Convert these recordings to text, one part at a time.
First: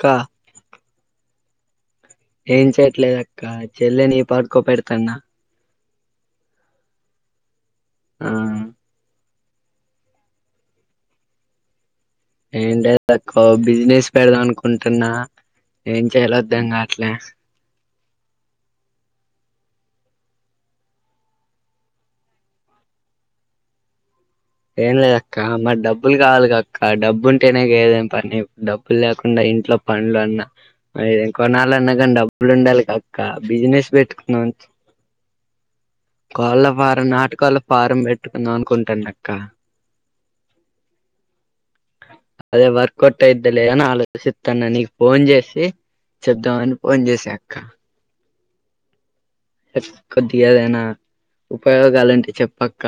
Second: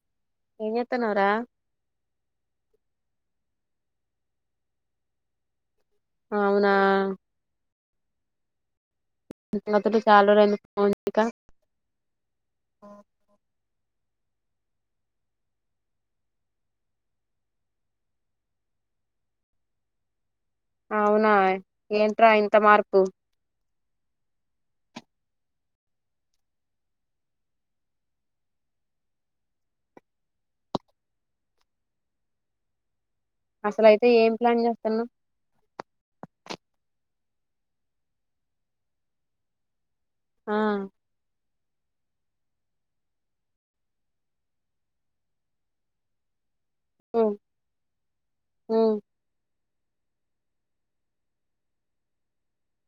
క్క ఏం చేత్తనవ్ రా ఏం చేయట్లేదు అక్క చెల్లెని పడుకో పెడతన్న అవునా ఆ అతడు చాల రోలు అయింది ఫోన్ చేయక ఎం లేదు అక్క బిజినెస్ పెడదాం అనుకుంటున్నా ఏం చేయరో అర్ధం గాట్లే అవునా ఏంట్రా ఇంత మార్పు ఏం లేదక్క మరి డబ్బులు కావాలి అక్క డబ్బు ఉంటేనే ఏదైన పని డబ్బులు లేకుండా ఇంట్లో పండ్లు అన్న ఏం కొనాలన్నా గానీ డబ్బులు ఉండాలి గా బిజినెస్ అసలయితే ఏం పెట్టుకున్నాం ప్లాన్ చేస్తున్నావ్ కోళ్ళ ఫారం నాటు కోళ్ళ ఫారం పెట్టుకుందాం అనుకుంటనక్క ఆ అదే వర్క్ ఒట్ అయిద్దలే అని ఆలోచిత్తన నీకు ఫోన్ జేసి చెప్దామని ఫోన్ జేసా అక్క హ్మ్ కొద్దిగాదైనా ఉపయోగాలుంటే చెప్పక్క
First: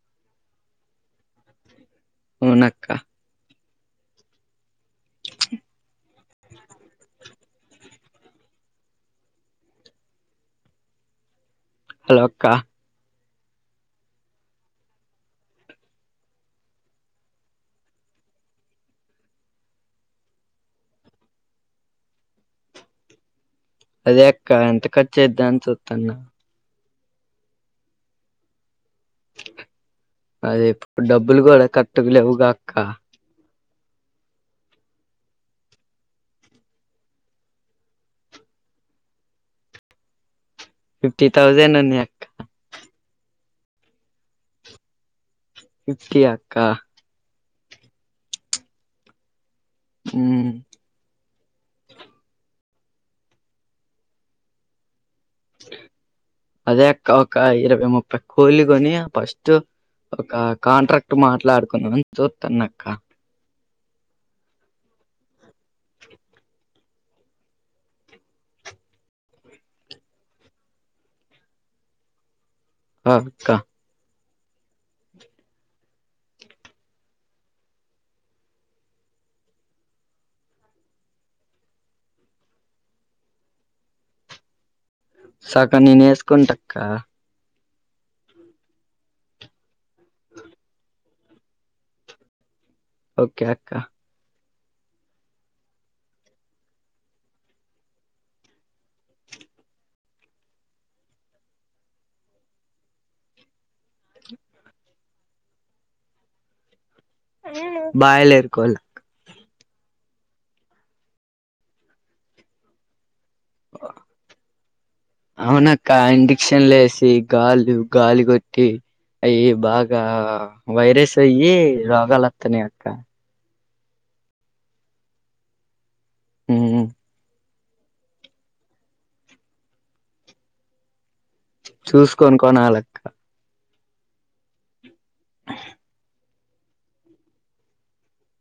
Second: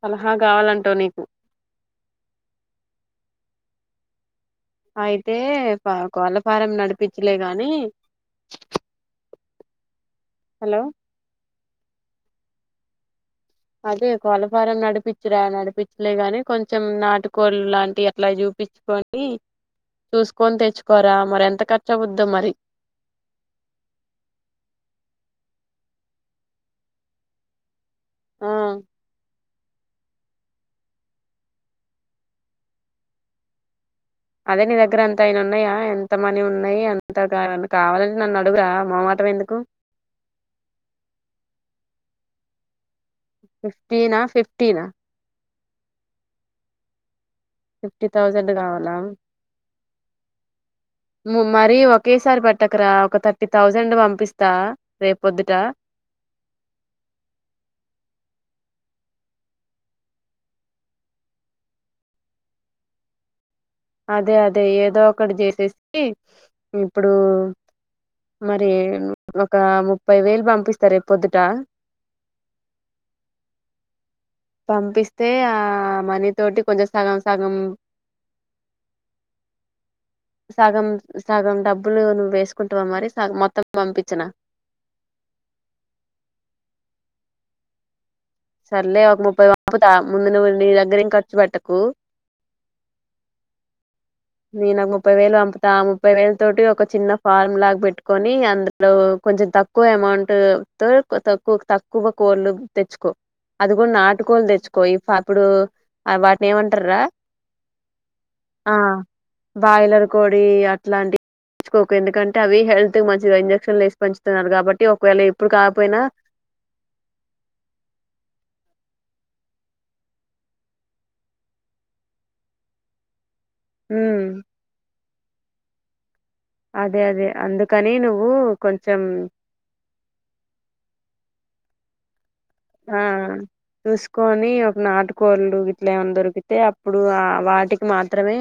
సలహా కావాలంటవ్ నీకు అవునక్క అయితే కోళ్ళ ఫారం నడిపించులే గాని హలో హలో అక్క అదే కోలఫారం నడిపించురా నడిపించులే గాని కొంచెం నాటుకోళ్ళు లాంటి అట్లా చూ చుప్పించుకొని చూసుకొని తెచ్చుకోరా మరి ఎంత ఖర్చు అవుద్దో మరి అదే అక్క ఎంత ఖర్చ అయిద్ధ అని చూత్తన ఆ అదేప్పుడు డబ్బులు గూడా కట్టగాలేవుగ అక్క అదే నీ దగ్గర ఎంత అయినా ఉన్నాయా ఎంత మనీ ఉన్నాయి అంతగ ఏవన్న కావాలంటే నన్ను అడుగురా మో తువ ఎందుకు ఫిఫ్టీ థౌజంన్ ఉన్నాయ్ అక్క ఫిఫ్టీన్ ఆ ఫిప్టిన ఫిప్టి అక్క ఫిఫ్టీ థౌజండ్ కావాల మ్మ్ మరీ ఒకేసారి పెట్టకురా ఒక థర్టీ థౌజండ్ పంపిస్తా రేపొద్దుట అదే అక్క అక్క ఇరవై ముప్పై కోళ్ళు గొని ఫస్ట్ ఒక కాంట్రాక్ట్ మాట్లాడుకున్నదం అని చూత్తన్న అక్క అదే అదే ఏదో ఒకటి జేసేసి ఇప్పుడు మరి ఒక ముప్పై వేలు పంపిస్తా రేపొద్దుట హ అక్క పంపిస్తే ఆ మనీ తోటి కొంచెం సగం సగం సగం సగం డబ్బులు నువ్వు వేసుకుంటావ మరి మొత్తం పంపించనా సకాన నే వేసుకుంటక్క సర్లే ఒక ముప్పై వంపుత ముందు ను నీ దగ్గరం ఖర్చు పెట్టకు ఓకే అక్క నే ఓ ముప్పై వేలు పంపుతా ఆ ముప్పై వేలు తోటి ఒక చిన్న ఫార్మ్ లాగా పెట్టుకని అందులో కొంచెం తక్కువ అమౌంట్ తో తక్కువ తక్కువ కోళ్ళు తెచ్చుకో అది కూడా నాటుకోలు తెచ్చుకో అప్పుడు వాటిని ఏమంటార రా బాయిలర్ కోళ్లుక్క బాయిలర్ కోడి అట్లాంటివి తెచ్చుకోకు ఎందుకంటే అవి హెల్త్ మంచి ఇంజక్షన్లు వేసి పెంచుతున్నారు కాబట్టి ఒకవేళ ఎప్పుడు అవునక్క కాకపోయినా కొటి అయ్యి బాగా వైరస్ అయ్యి రోగాలుత్తానా అక్క ఉమ్ ఉమ్, అదే అదే అందుకని నువ్వు కొంచెం చూసుకొను ఆ కొనాలక్క చూసుకొని ఒక నాటుకోళ్ళు ఇట్లా ఏమన్నా దొరికి తే అప్పుడు ఆ వాటికి మాత్రమే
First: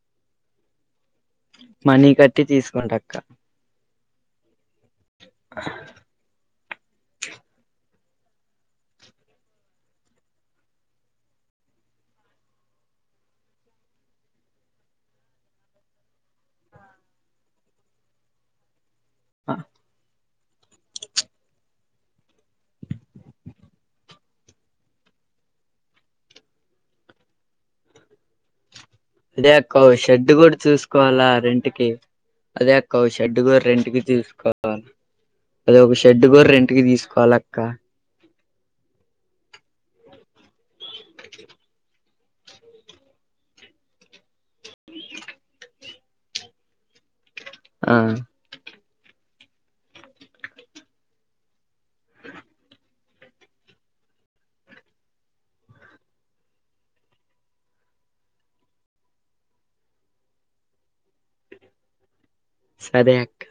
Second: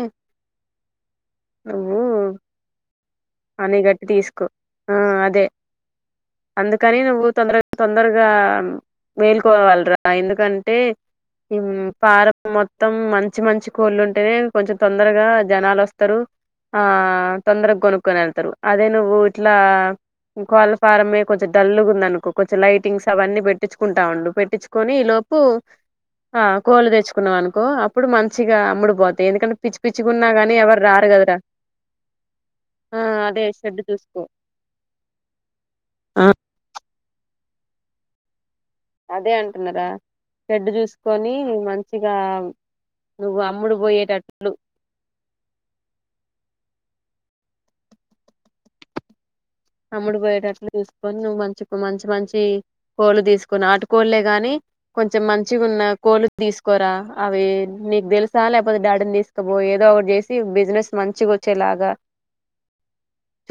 మనీ కట్టి తీసుకుంటక్క మని గట్టి తీసుకో ఆ అదే అందుకని నువ్వు తొందరగా తొందర తొందరగా వేలుకోవాలరా ఎందుకంటే ఫారం మొత్తం మంచి మంచి కోళ్ళు ఉంటేనే కొంచెం తొందరగా జనాలు వస్తారు. ఆ తొందరగా కొనుక్కొని వెళ్తారు అదే నువ్వు ఇట్లా కోళ్ళ ఫారమే కొంచెం డల్లుగా ఉంది అనుకో కొంచెం లైటింగ్స్ అవన్న పెట్టిచుకుంటా ఉండు పెట్టించుకొని ఇ లోపు ఆ కోళ్లు తెచ్చుకున్నావు అనుకో అప్పుడు మంచిగా అమ్ముడు పోతాయి అదే ఎందుకంటే పిచ్చి అక్క పిచ్చిగున్నా షెడ్ గాని కూడా ఎవరు రారు చూసుకోవాలా కదరా రెంట్కి అదే ఆ షెడ్ అదే కూడా రెంట్ కి చూసుకో తీసుకోవాలి అద ఒక షెడ్ కూడా రెంట్ కి తీసుకోవాలక్క అదే అంటున్నారా షేడ్డు చూసుకొని మంచిగా నువ్వు అమ్ముడు పోయేటట్లు ఆ అమ్ముడు పోయేటట్లు తీసుకొని నువ్వు మంచి మంచి మంచి కోళ్ళు తీసుకుని నాటుకోళ్లే గాని కొంచెం మంచిగా ఉన్న కోళ్లు తీసుకోరా అవి నీకు తెలుసా లేకపోతే డాడీని తీసుకపోయి ఏదో ఒకటి చేసి బిజినెస్ మంచిగా వచ్చేలాగా సరే అక్క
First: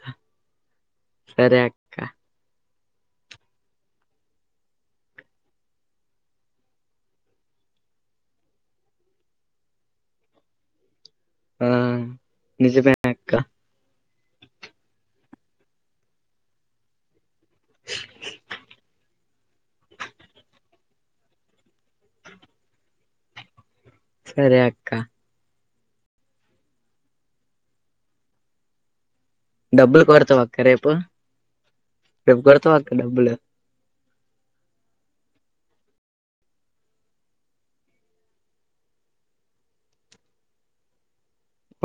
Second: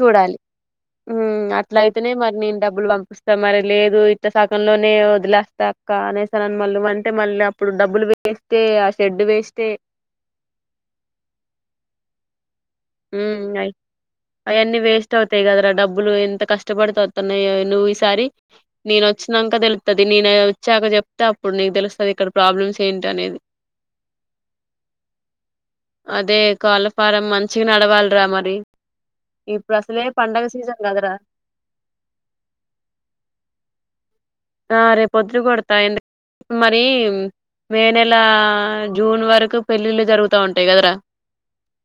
ఉ సరే అక్క అట్ల అయితేనే మరి నేను డబ్బులు పంపిస్తా మరి లేదు ఇట్ట శాకంలోనే వదిలేస్తా అక్క అనేస్తానని మళ్ళు అంటే మళ్ళీ ఇప్పుడు డబ్బులు వేస్ట్ ఎ ఆ షెడ్ వేస్ట్ ఎ ఆ నిజమే అక్క ఉమ్ అయి అవన్నీ వేస్ట్ అవుతాయి కదరా డబ్బులు ఎంత కష్టపడుతా న్నా నువ్వు ఈసారి నేను వచ్చినాక తెలుతుంది నేన వచ్చాక చె అస్తే అప్పుడు నీకు తెలుస్తది ఇక్కడ ప్రాబ్లమ్స్ ఏంటి అనేది సరే అక్క అదే కోళ్ళఫారం మంచిగా నడవాలరా మరి ఇప్పుడు అసలే పండగ సీజన్ కాదురా ఎప్పుడు గడుతవు అక్క డబ్బులు ఆ రేపుద్దులు కొడతా ఎందుక మరి మే నెల జూన్ వరకు పెళ్లిళ్లు జరుగుతా ఉంటాయి కదరా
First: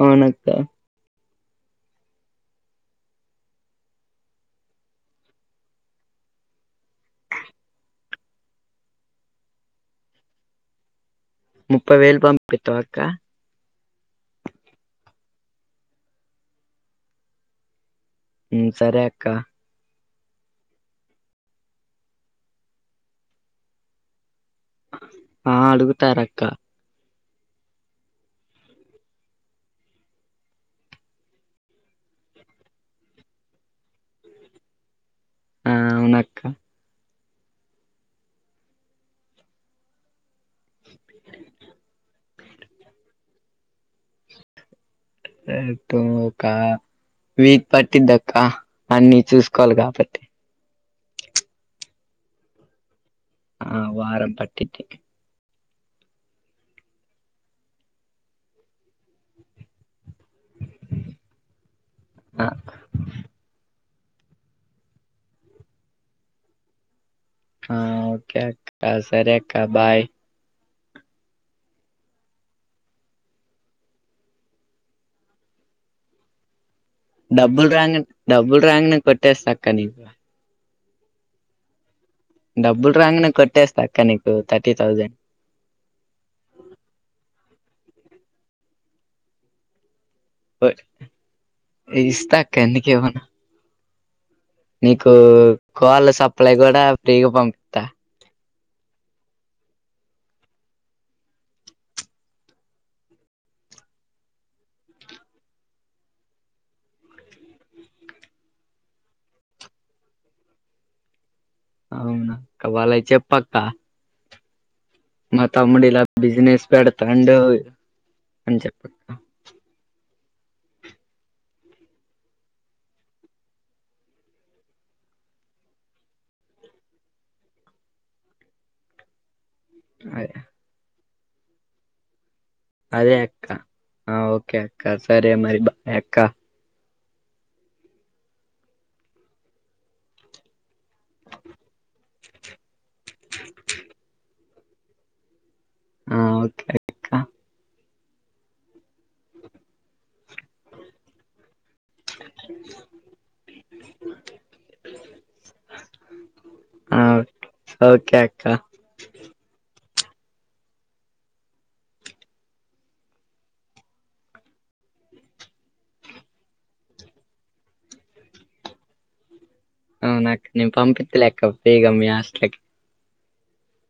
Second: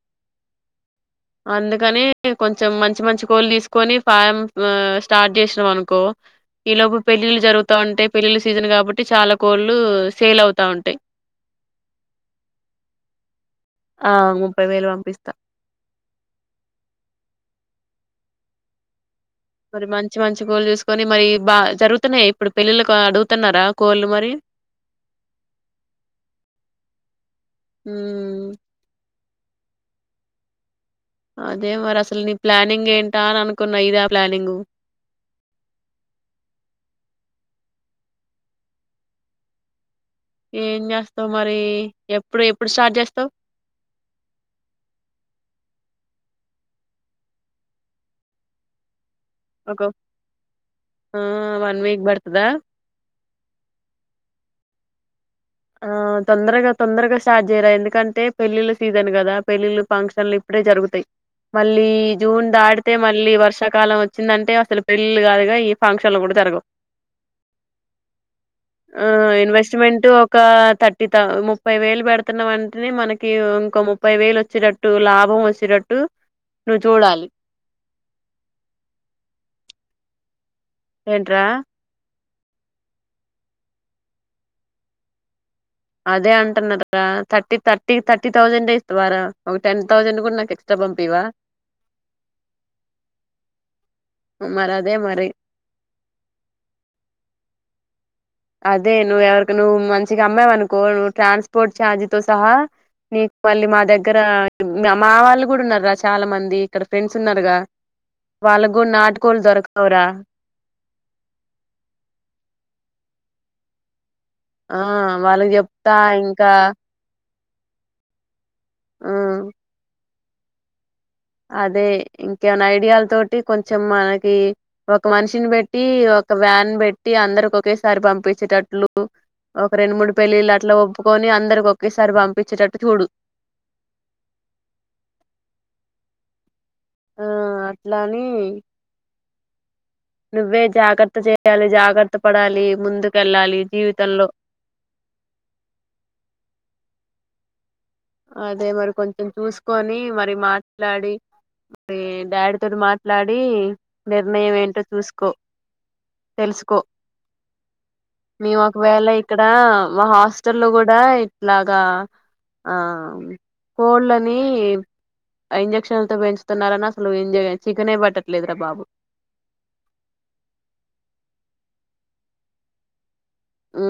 అవునక్కా అందుకని కొంచెం మంచి మంచి కోళ్ళు తీసుకొని ఫా స్టార్ట్ చేసినం అనుకో ఈ లోపు పెళ్ళిళ్ళు జరుగుతా ఉంటాయి పెళ్ళిళ్ళ సీజన్ కాబట్టి చాలా కోళ్లు సేల్ అవుతా ఉంటాయి ముప్పై వేలు పంపితవ అక్క ఆ ముప్పై వేలు పంపిస్తా ఉ సరే అక్క మరి మంచి మంచి కోళ్ళు చూసుకొని మరి బా జరుగుతున్నాయి ఇప్పుడు పెళ్ళిళకి అడుగుతున్నారా కోళ్ళు మరి ఆ అడుగుతారు అక్క హ్మ్మ్ అదే మరి అసలు నీ ప్లానింగ్ ఏంటా అని అనుకున్నా ఇదా ప్లానింగ్ ఆ అవునక్క ఏం చేస్తావు్ మరి ఎప్పుడు ఎప్పుడు స్టార్ట్ చేస్తావు్ ఒక వీక్ పట్టుది అక్క అన్ని చూసుకోవాలి ఒక కాబట్టి ఆ వన్ వీక్ బడుతదా ఆ వారం పట్టిది ఆ తొందరగా తొందరగా స్టార్ట్ చేయిరా ఎందుకంటే పెళ్ళిళ్ళ సీజన్ కదా పెళ్ళిళ్ళ ఫంక్షన్లు ఇప్పుడే జరుగుతాయి మళ్ళీ ఆ జూన్ దాడితే మళ్ళీ వర్షకాలం వ వచ్చిందంటే అసలు పెళ్లిలు కాదు గద ఈ ఫంక్షన్లు కూడా జరగవు ఓకే అక్క సరే అక్క బాయ్ తట్టిత ముప్పై వేలు పెడుతున్నా వంటెనే మనకి ఇంకో ముప్పై వేలు వచ్చేటట్టు లాభం సిరటు డబుల్ రంగ డబుల్ రంగనే కొట్టేస్త అక్క నీకు ఏంట్రా డబ్బుల్ రాంగ్ న కొట్టేస్త అక్క నీకు థర్టీ థౌజండ్ అదే అంటున్నారు థర్టీ థర్టీ థర్టీ థౌజండ్ే ఇస్తు వారా ఒక టెన్ థౌసండ్ కూడా నాకు ఎక్స్ట్రా పంపివా ఇస్తా అక్క ఎందుకేమన్నా మరి అదే నీకు మరి కోళ్ళ సప్లై కూడా ఫ్రీగా పంపిస్తా అదే నువ్వుెవరికి నువ్వు మంచిగా అమ్మవ అనుకో నువ్వు ట్రాన్స్పోర్ట్ ఛార్జ్తో సహా నీకు మళ్ళీ మా దగ్గర మా వాళ్ళు కూడా ఉన్నారు రా చాలా మంది ఇక్కడ ఫ్రెండ్స్ ఉన్నారుగా వాళ్ళకు కూడా నాటుకోలు దొరకవురా అవునాక వాళ్ళకు చెప్పక్క ఆ మ వాళ్ళకి చెప్తా తమ్ముడిలా ఇంకా బిజినెస్ పెడుతుండు అ చెప్ప ఆ అదే ఇంకేమనా ఐడియాల తోటి కొంచెం మనకి ఒక మనిషిని బట్టి ఒక వ్యాన్ పెట్టి అందరికి ఒకేసారి పంపించేటట్లు ఒక రెండు మూడు పెల్లిళ్ళు అట్లా ఒప్పుకొనిందరికి ఒకేసారి పంపి అదే అక్క ఓకే అక్క సరే మరి బా అక్క ఆ అట్లాని నువ్వే జాగ్రత్త చేయాలి జాగ్రత్త పడాలి ముందుకెళ్ళాలి జీవితంలో [unintelligible] ఆ ఓకే అక్క అదే మరి కొంచెం చూసుకొని మరి మాట్లాడి డాడీ తోడు మాట్లాడి నిర్ణయం ఏంటో చూసుకో తెలుసుకో ఆ ఓకే అక్క మేము ఒకవేళ ఇక్కడ మా హాస్టల్ లో కూడా ఇట్లాగా ఆ కోళ్ళని ఇంజెక్షన్లతో పెంచుతున్నారని అసలు ఇం చికెన్ పట్టట్లేదురా బాబు అవునక్క నేను పంపితలే మీ హాస్టల్ కి ఉ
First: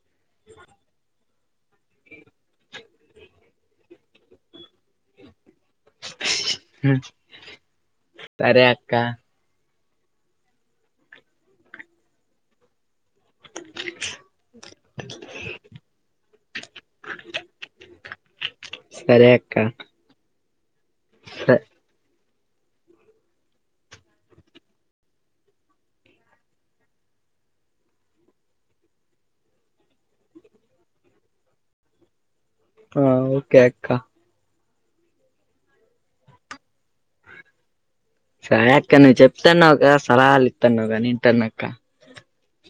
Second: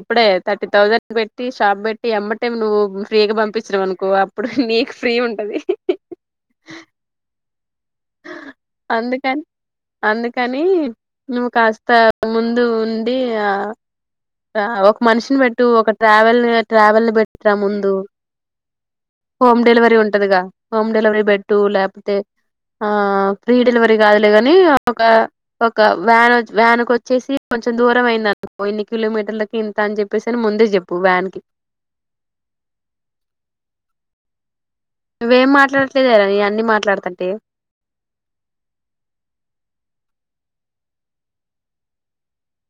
ఇప్పుడే థర్టీ థౌజండ్ పెట్టి షాప్ పెట్టి ఎ మ్మటే నువ్వు ఫ్రీగా పంపించినవు అనుకో అప్పుడు నీకు ఫ్రీ ఉంటది సరే అక్క అందుకని అందుకని నువ్వు కాస్త ముందు ఉండి ఆ ఒక మనిషిని పెట్టు ఒక ట్రావెల్ ట్రావెల్ పెట్ట్రా ముందు సరే అక్క హోమ్ డెలివరీ ఉంటదిగా హోమ్ డెలివరీ స బెడ్డు లేపోతే ఆ ఫ్రీ డెలివరీ కాదులేగాని ఒక ఒక వ్యాన్ వ్యాన్ కి వచ్చేసి కొంచెం కొంచెం దూరం అయింది అనుకో ఎన్ని కిలోమీటర్లకి ఇంత అని చెప్పేసి అని ముందే చెప్పు వ్యాన్ కి ఆ ఓకే అక్క నువ్వేం మాట్లాడట్లేదురా నే అన్ని మాట్లాడతంటే సరే అక్క నువ్వు చెప్తాన్నావుక సలహాలు ఇత్త న్నావవు గా ని వింటాన అక్క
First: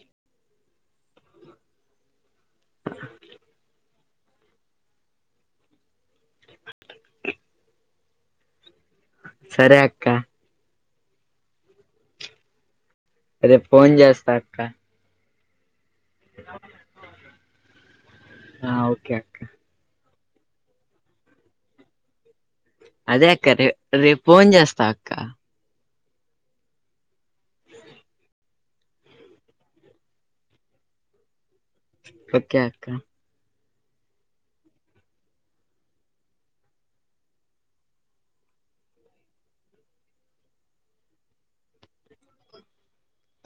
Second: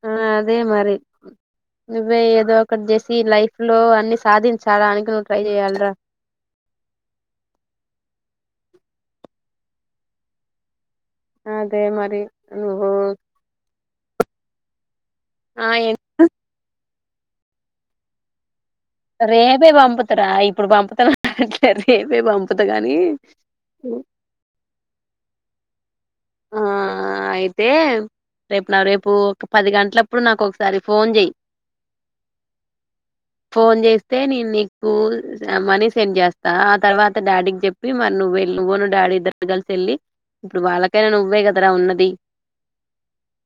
ఆ అదే మరి నువ్వే ఏదో ఒకటి చేసి లైఫ్ లో అన్ని సాధించాలానికి నువ్వు ట్రై చెయ్యాలరా సరే అక్క అదే మరి నువ్ అదే ఫోన్ చేస్తా అక్క ఆ ఎమ్ ఆ ఓకే అక్క రేపే పంపుతరా ఇప్పుడు పంపుతనా అ రేపే పంపు అదే అక్క రే రేపు ఫోన్ చేస్తా అక్క ఆ ఆ అయితే రేపు నా రేపు ఒక పది గంటలప్పుడు నాకు ఒకసారి ఫోన్ చెయ్ ఓకే అక్క ఫోన్ చేస్తే నేను నీకు మనీ సెండ్ చేస్తా ఆ తర్వాత డాడీకి చెప్పి మరి నువ్వే నువ్వునూ డాడీ ఇద్దరు కలిసి వెళ్లి ఇప్పుడు వాళ్ళకైనా నువ్వే కదరా ఉన్నది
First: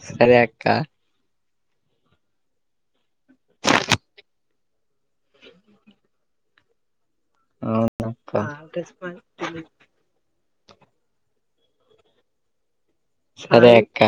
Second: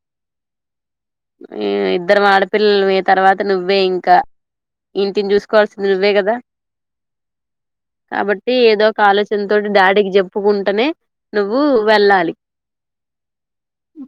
సరే అక్క ఉమ్ ఇద్దరము ఆడపిల్లలము తర్వాత నువ్వే ఇంకా ఇంటిని చూసుకోవాల్సింది నువ్వే కదా అవునక్క కాబట్టి ఏదో ఒక ఆలోచన తోటి డాడీకి చెప్పుకుంటనే నువ్వు వెళ్ళాలి సరే అక్క